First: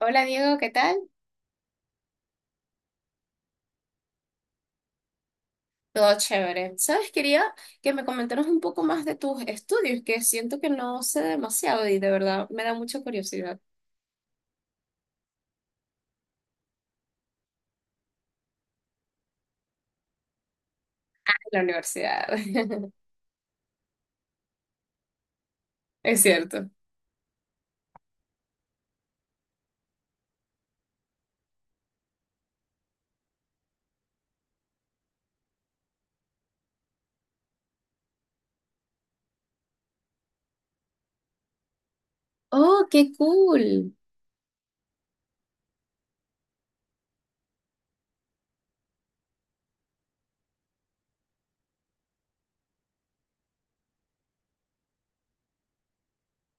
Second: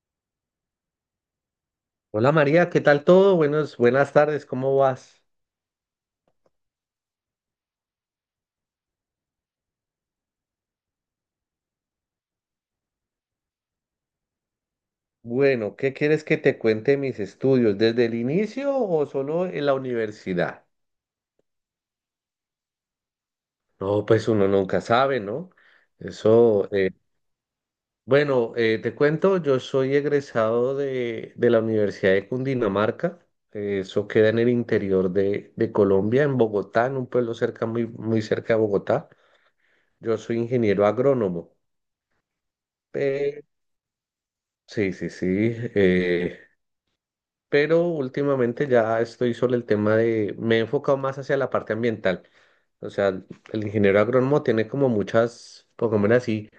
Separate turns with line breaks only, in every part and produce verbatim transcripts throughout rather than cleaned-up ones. Hola Diego, ¿qué tal?
Hola María, ¿qué tal todo? Buenos, buenas tardes, ¿cómo vas?
Todo chévere. ¿Sabes? Quería que me comentaras un poco más de tus estudios, que siento que no sé demasiado y de verdad me da mucha curiosidad
Bueno, ¿qué quieres que te cuente mis estudios? ¿Desde el inicio o solo en la universidad?
la universidad.
No, pues uno nunca sabe, ¿no?
Es
Eso,
cierto.
eh, bueno, eh, te cuento, yo soy egresado de, de la Universidad de Cundinamarca, eh, eso queda en el interior de, de Colombia, en Bogotá, en un pueblo cerca, muy, muy cerca de Bogotá. Yo soy ingeniero agrónomo.
Oh, qué
Eh,
cool.
sí, sí, sí. Eh, pero últimamente ya estoy sobre el tema de, me he enfocado más hacia la parte ambiental. O sea, el ingeniero agrónomo tiene como muchas, pongámoslo así,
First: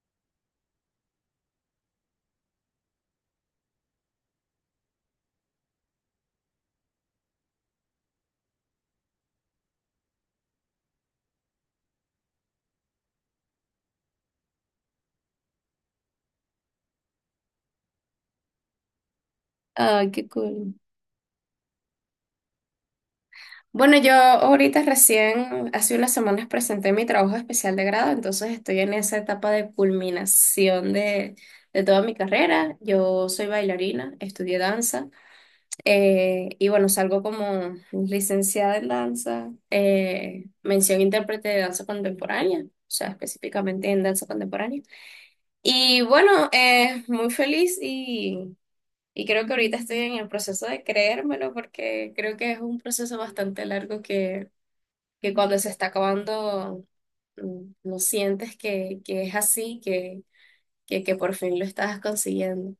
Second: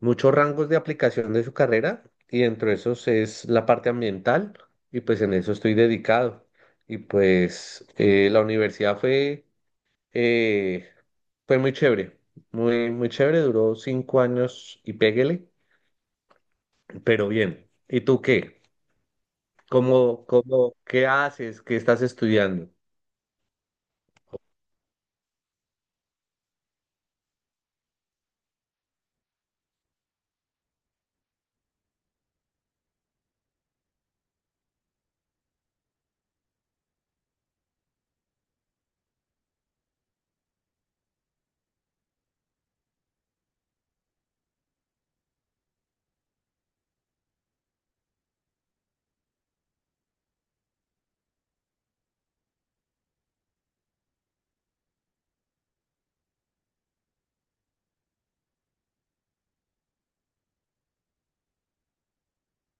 muchos rangos de aplicación de su carrera y dentro de esos es la parte ambiental y pues en eso estoy dedicado. Y pues eh, la universidad fue, eh, fue muy chévere, muy, muy chévere, duró cinco años y péguele, pero bien. ¿Y tú qué?
Ah,
¿Cómo,
qué
cómo,
cool.
qué haces? ¿Qué estás estudiando?
Bueno, yo ahorita recién, hace unas semanas presenté mi trabajo especial de grado, entonces estoy en esa etapa de culminación de, de toda mi carrera. Yo soy bailarina, estudié danza. Eh, y bueno, salgo como licenciada en danza, eh, mención intérprete de danza contemporánea, o sea, específicamente en danza contemporánea. Y bueno, eh, muy feliz y, y creo que ahorita estoy en el proceso de creérmelo porque creo que es un proceso bastante largo que, que cuando se está acabando mm, no sientes que, que es así, que, que, que por fin lo estás consiguiendo.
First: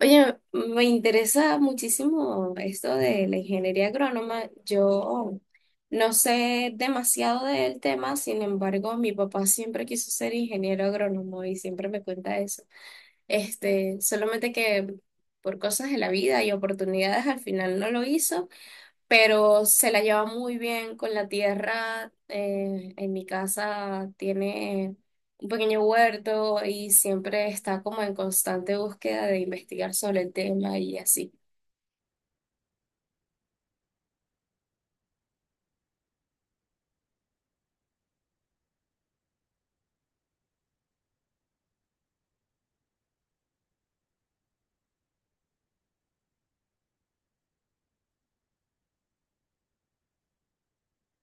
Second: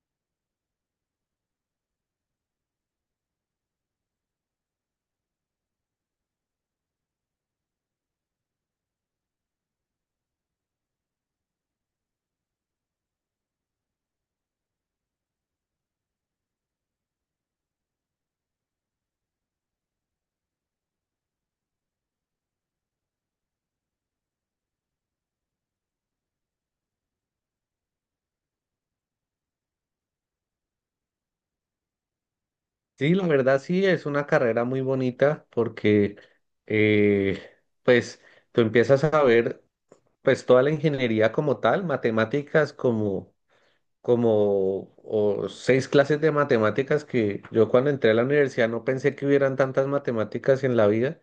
Oye, me interesa muchísimo esto de la ingeniería agrónoma. Yo no sé demasiado del tema, sin embargo, mi papá siempre quiso ser ingeniero agrónomo y siempre me cuenta eso. Este, solamente que por cosas de la vida y oportunidades al final no lo hizo, pero se la lleva muy bien con la tierra. Eh, en mi casa tiene un pequeño huerto y siempre está como en constante búsqueda de investigar sobre el tema y así.
Sí, la verdad sí, es una carrera muy bonita porque eh, pues tú empiezas a ver pues toda la ingeniería como tal, matemáticas como, como o seis clases de matemáticas que yo cuando entré a la universidad no pensé que hubieran tantas matemáticas en la vida.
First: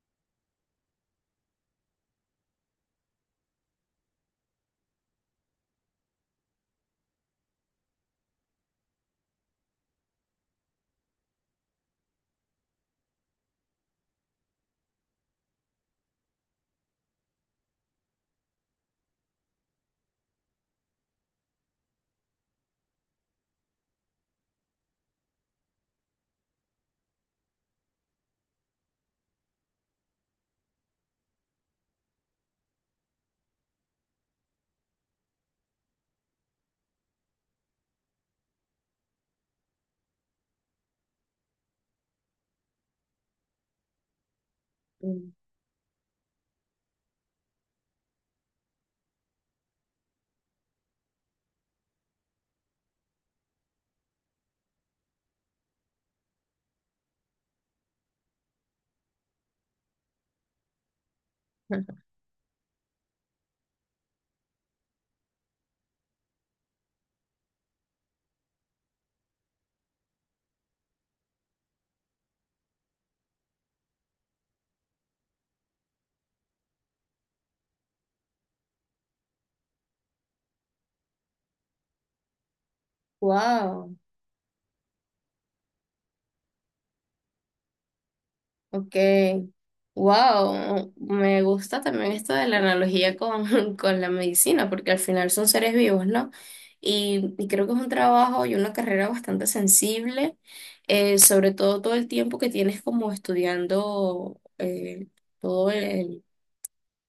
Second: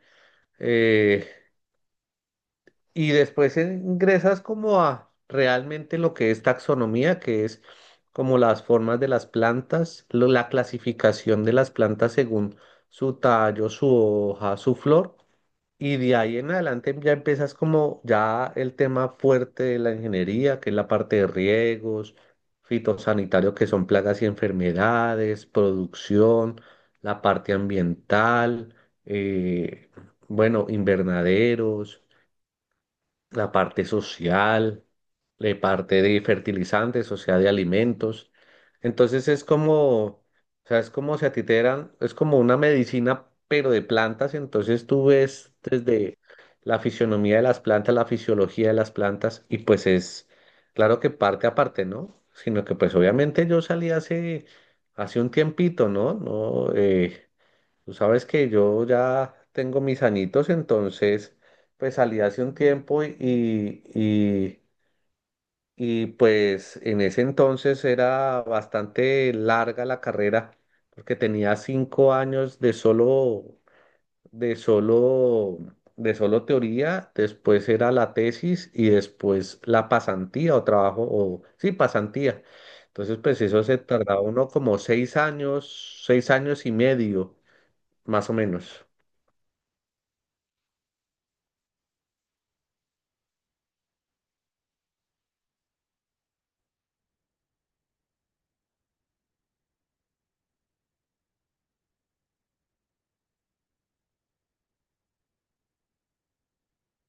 Eh, y después ingresas como a realmente lo que es taxonomía, que es como las formas de las plantas, lo- la clasificación de las plantas según su tallo, su hoja, su flor. Y de ahí en adelante ya empiezas como ya el tema fuerte de la ingeniería, que es la parte de riegos, fitosanitario, que son plagas y enfermedades, producción, la parte ambiental, eh, bueno, invernaderos, la parte social, la parte de fertilizantes, o sea, de alimentos. Entonces es como, o sea, es como si a ti te dieran, es como una medicina, pero de plantas. Entonces tú ves desde la fisionomía de las plantas, la fisiología de las plantas, y pues es, claro que parte a parte, ¿no? Sino que pues obviamente yo salí hace, hace un tiempito, ¿no? No. Eh, Tú sabes que yo ya tengo mis añitos, entonces pues salí hace un tiempo y, y, y pues en ese entonces era bastante larga la carrera, porque tenía cinco años de solo, de solo, de solo teoría, después era la tesis y después la pasantía o trabajo, o sí, pasantía. Entonces pues eso se
Wow.
tardaba uno como seis años, seis años y medio, más o menos.
Ok, wow, me gusta también esto de la analogía con, con la medicina, porque al final son seres vivos, ¿no? Y, y creo que es un trabajo y una carrera bastante sensible, eh, sobre todo todo el tiempo que tienes como estudiando eh, todo el,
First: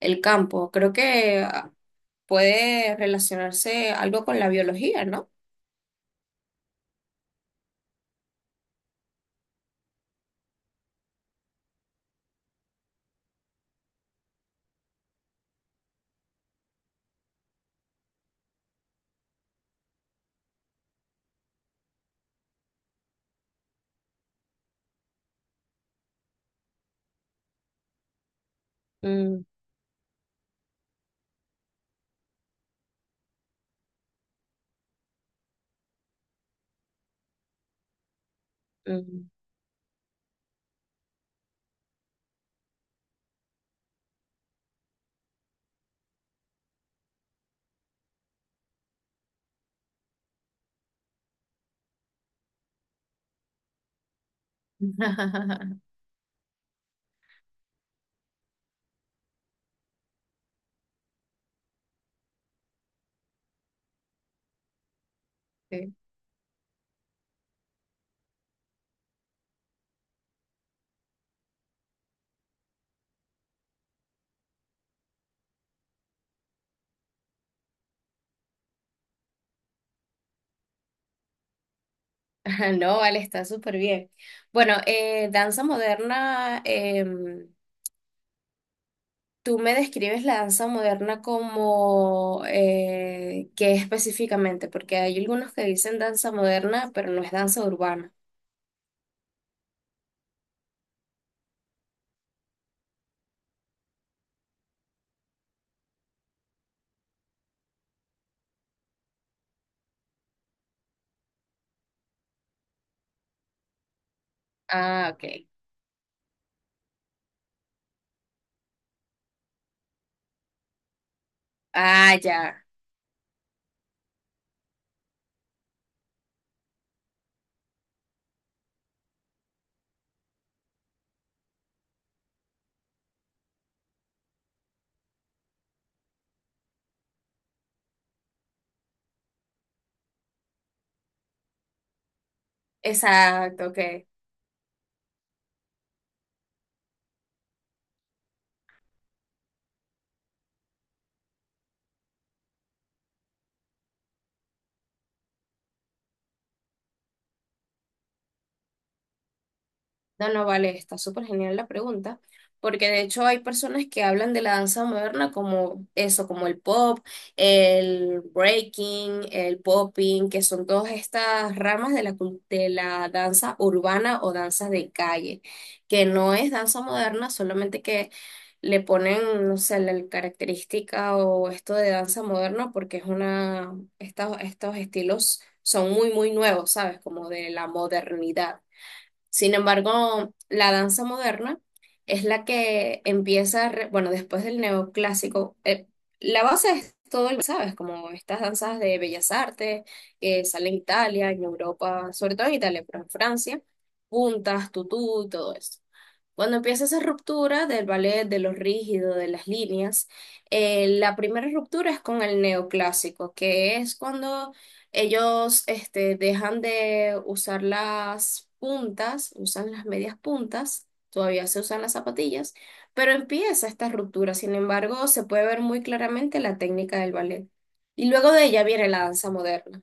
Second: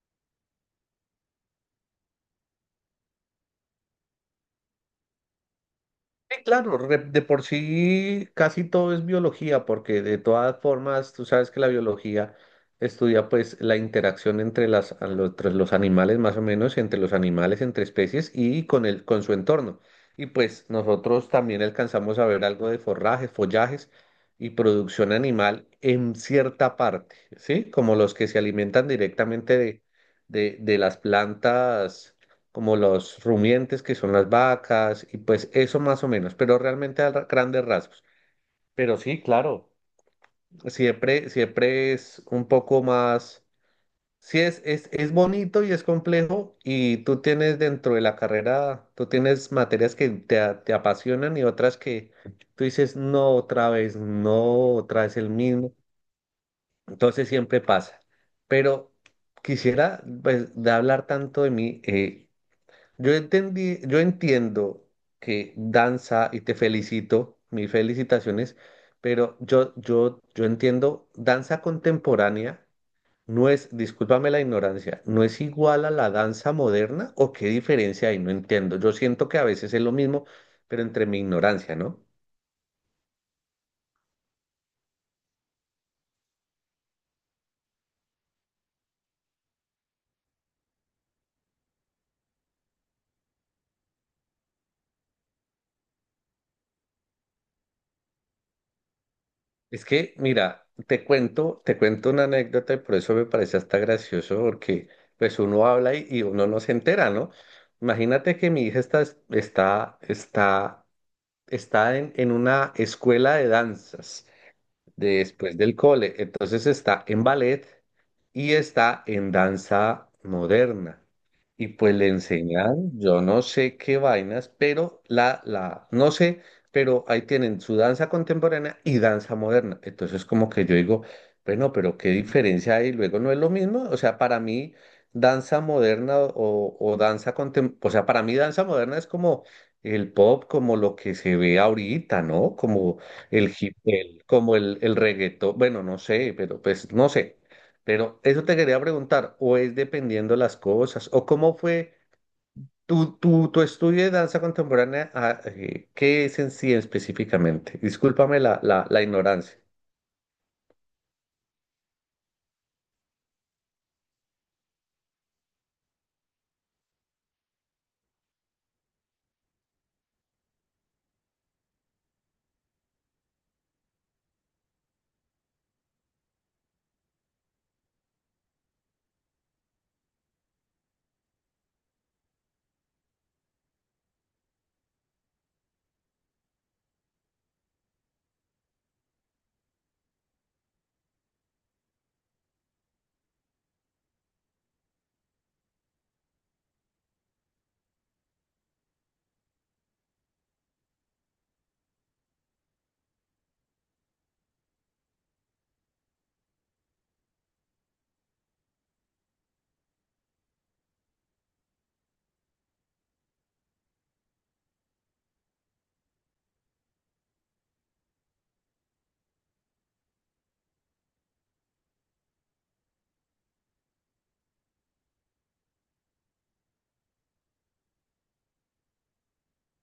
el campo. Creo que ah, puede relacionarse algo con la biología, ¿no?
Sí, claro, re- de por sí casi todo es biología, porque de todas formas tú sabes que la biología estudia pues la interacción entre las, a lo- entre los animales más o menos, entre los animales, entre especies y con el, con su entorno. Y pues nosotros también alcanzamos a ver algo de forrajes, follajes y producción animal en cierta parte, ¿sí? Como los que se alimentan
Mm,
directamente de, de, de las plantas como los rumiantes que son las vacas, y pues eso más o menos, pero realmente a ra- grandes rasgos. Pero sí, claro, siempre, siempre es un poco más, sí es, es, es bonito y es complejo, y tú tienes dentro de la carrera, tú tienes materias que te, a- te apasionan y otras que tú dices, no, otra vez, no, otra vez el mismo.
mm.
Entonces siempre pasa. Pero quisiera, pues, de hablar tanto de mí, eh, Yo entendí, yo entiendo que danza y te felicito, mis felicitaciones, pero yo, yo, yo entiendo danza contemporánea no es, discúlpame la ignorancia, no es igual a la danza moderna o qué diferencia hay, no entiendo. Yo siento que a veces es lo mismo, pero entre mi ignorancia, ¿no?
Ajá. No, vale, está súper bien. Bueno, eh, danza moderna, em, tú me describes la danza moderna como eh, ¿qué específicamente? Porque hay algunos que dicen danza moderna, pero no es danza urbana.
Es que, mira, te cuento, te cuento una anécdota y por eso me parece hasta gracioso, porque pues uno habla y, y uno no se entera, ¿no? Imagínate que mi hija está, está, está, está en, en una escuela de danzas
Ah, ok.
después del cole. Entonces está en ballet y está en danza moderna. Y pues le
Ah, ya.
enseñan, yo no sé qué vainas, pero la, la, no sé, pero ahí tienen su danza contemporánea y danza moderna. Entonces como que yo digo, bueno, pero qué diferencia hay, luego no es lo mismo. O sea, para mí danza moderna o, o danza contemporánea, o sea, para mí danza moderna es como el pop, como lo que se ve ahorita, ¿no? Como el
Exacto,
hip,
ok.
el- como el, el reggaetón, bueno, no sé, pero pues no sé. Pero eso te quería preguntar, o es dependiendo las cosas, o cómo fue tu, tu, tu estudio de danza contemporánea, ah, eh, ¿qué es en sí específicamente? Discúlpame la, la, la ignorancia.
No, no, vale, está súper genial la pregunta, porque de hecho hay personas que hablan de la danza moderna como eso, como el pop, el breaking, el popping, que son todas estas ramas de la, cul- de la danza urbana o danza de calle, que no es danza moderna, solamente que le ponen, no sé, la característica o esto de danza moderna, porque es una, estos, estos estilos son muy, muy nuevos, ¿sabes? Como de la modernidad. Sin embargo, la danza moderna es la que empieza, re- bueno, después del neoclásico, eh, la base es todo, el- ¿sabes? Como estas danzas de bellas artes que salen en Italia, en Europa, sobre todo en Italia, pero en Francia, puntas, tutú y todo eso. Cuando empieza esa ruptura del ballet, de lo rígido, de las líneas, eh, la primera ruptura es con el neoclásico, que es cuando ellos este, dejan de usar las puntas, usan las medias puntas, todavía se usan las zapatillas, pero empieza esta ruptura. Sin embargo, se puede ver muy claramente la técnica del ballet. Y luego de ella viene la danza moderna.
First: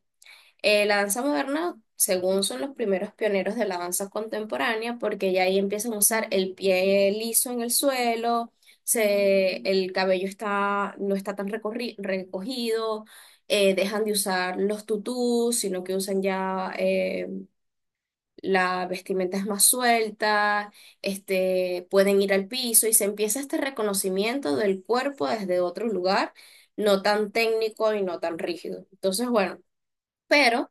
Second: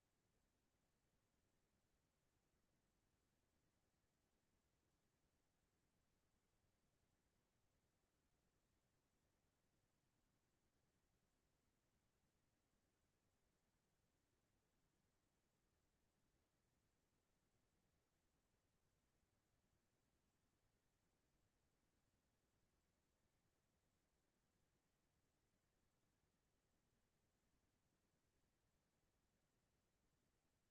Eh, la danza moderna, según son los primeros pioneros de la danza contemporánea, porque ya ahí empiezan a usar el pie liso en el suelo, se, el cabello está, no está tan recorri- recogido, eh, dejan de usar los tutús, sino que usan ya eh, la vestimenta es más suelta, este, pueden ir al piso y se empieza este reconocimiento del cuerpo desde otro lugar, no tan técnico y no tan rígido. Entonces, bueno. Pero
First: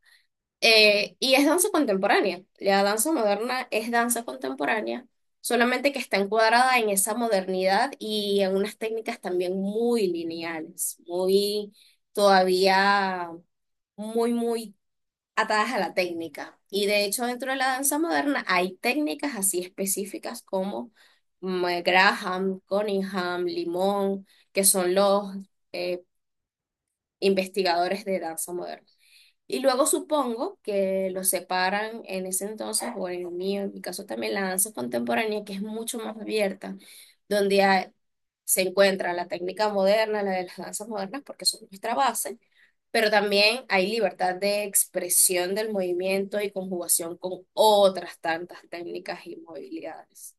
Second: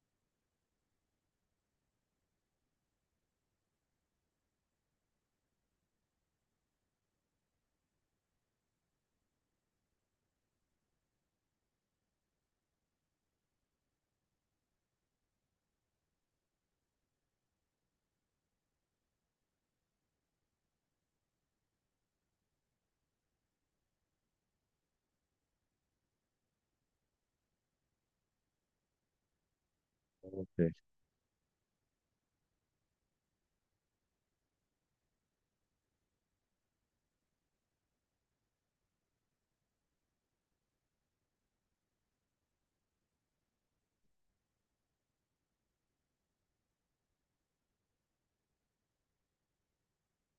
eh, y es danza contemporánea. La danza moderna es danza contemporánea, solamente que está encuadrada en esa modernidad y en unas técnicas también muy lineales, muy todavía muy, muy atadas a la técnica. Y de hecho, dentro de la danza moderna hay técnicas así específicas como mm, eh, Graham, Cunningham, Limón, que son los eh, investigadores de danza moderna. Y luego supongo
Ok.
que los separan en ese entonces, o en el mío, en mi caso también, la danza contemporánea, que es mucho más abierta, donde hay- se encuentra la técnica moderna, la de las danzas modernas, porque son nuestra base, pero también hay libertad de expresión del movimiento y conjugación con otras tantas técnicas y movilidades.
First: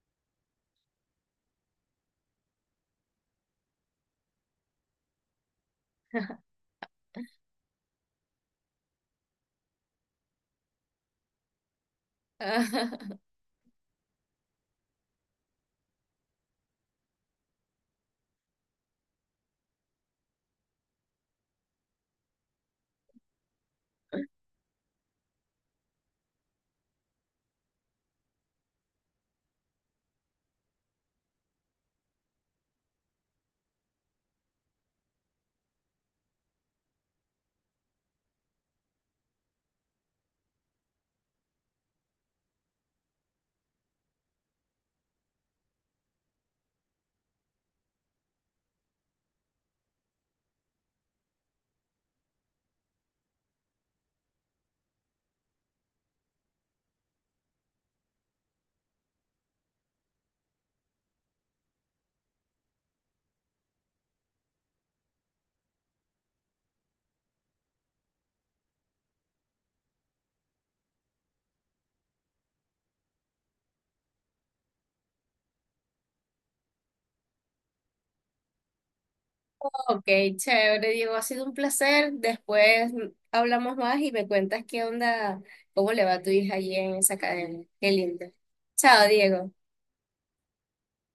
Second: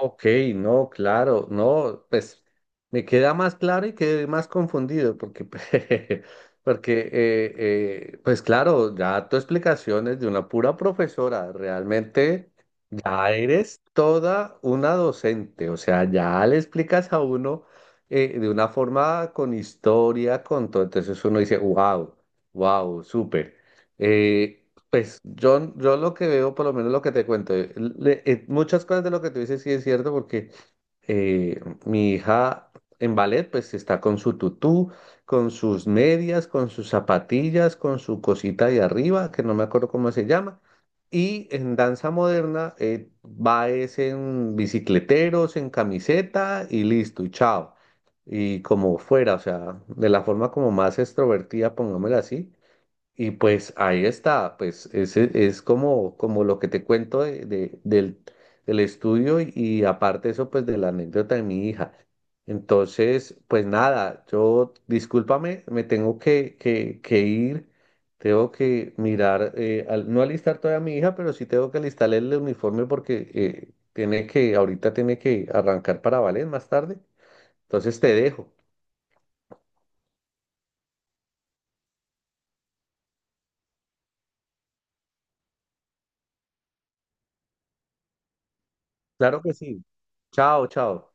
Ok, no, claro, no, pues me queda más claro y quedé más confundido porque, porque eh, eh, pues claro, ya tu explicación es de una pura profesora, realmente ya eres toda una docente, o sea, ya le explicas a uno eh, de una forma con historia, con todo. Entonces uno dice, wow, wow, súper. Eh, pues yo, yo lo que veo, por lo menos lo que te cuento, eh, le- eh, muchas cosas de lo que tú dices sí es cierto, porque eh, mi hija en ballet pues está con su tutú, con sus medias, con sus zapatillas, con su cosita de arriba, que no me acuerdo cómo se llama. Y en danza moderna eh, va es en bicicleteros, en camiseta y listo, y chao. Y como fuera, o sea, de la forma como más extrovertida, pongámosla así. Y pues ahí está, pues ese es como, como lo que te cuento de, de- del, del estudio y, y aparte eso pues de la anécdota de mi hija. Entonces, pues nada, yo discúlpame, me tengo que, que, que ir, tengo que mirar, eh, al- no alistar todavía a mi hija, pero sí tengo que alistarle el uniforme porque eh, tiene que, ahorita tiene que arrancar para Valen más tarde. Entonces te dejo.
Ok, chévere, Diego, ha sido un placer. Después hablamos más y me cuentas qué onda, cómo le va a tu hija allí en esa academia. Qué lindo. Chao,
Claro
Diego.
que sí. Chao, chao.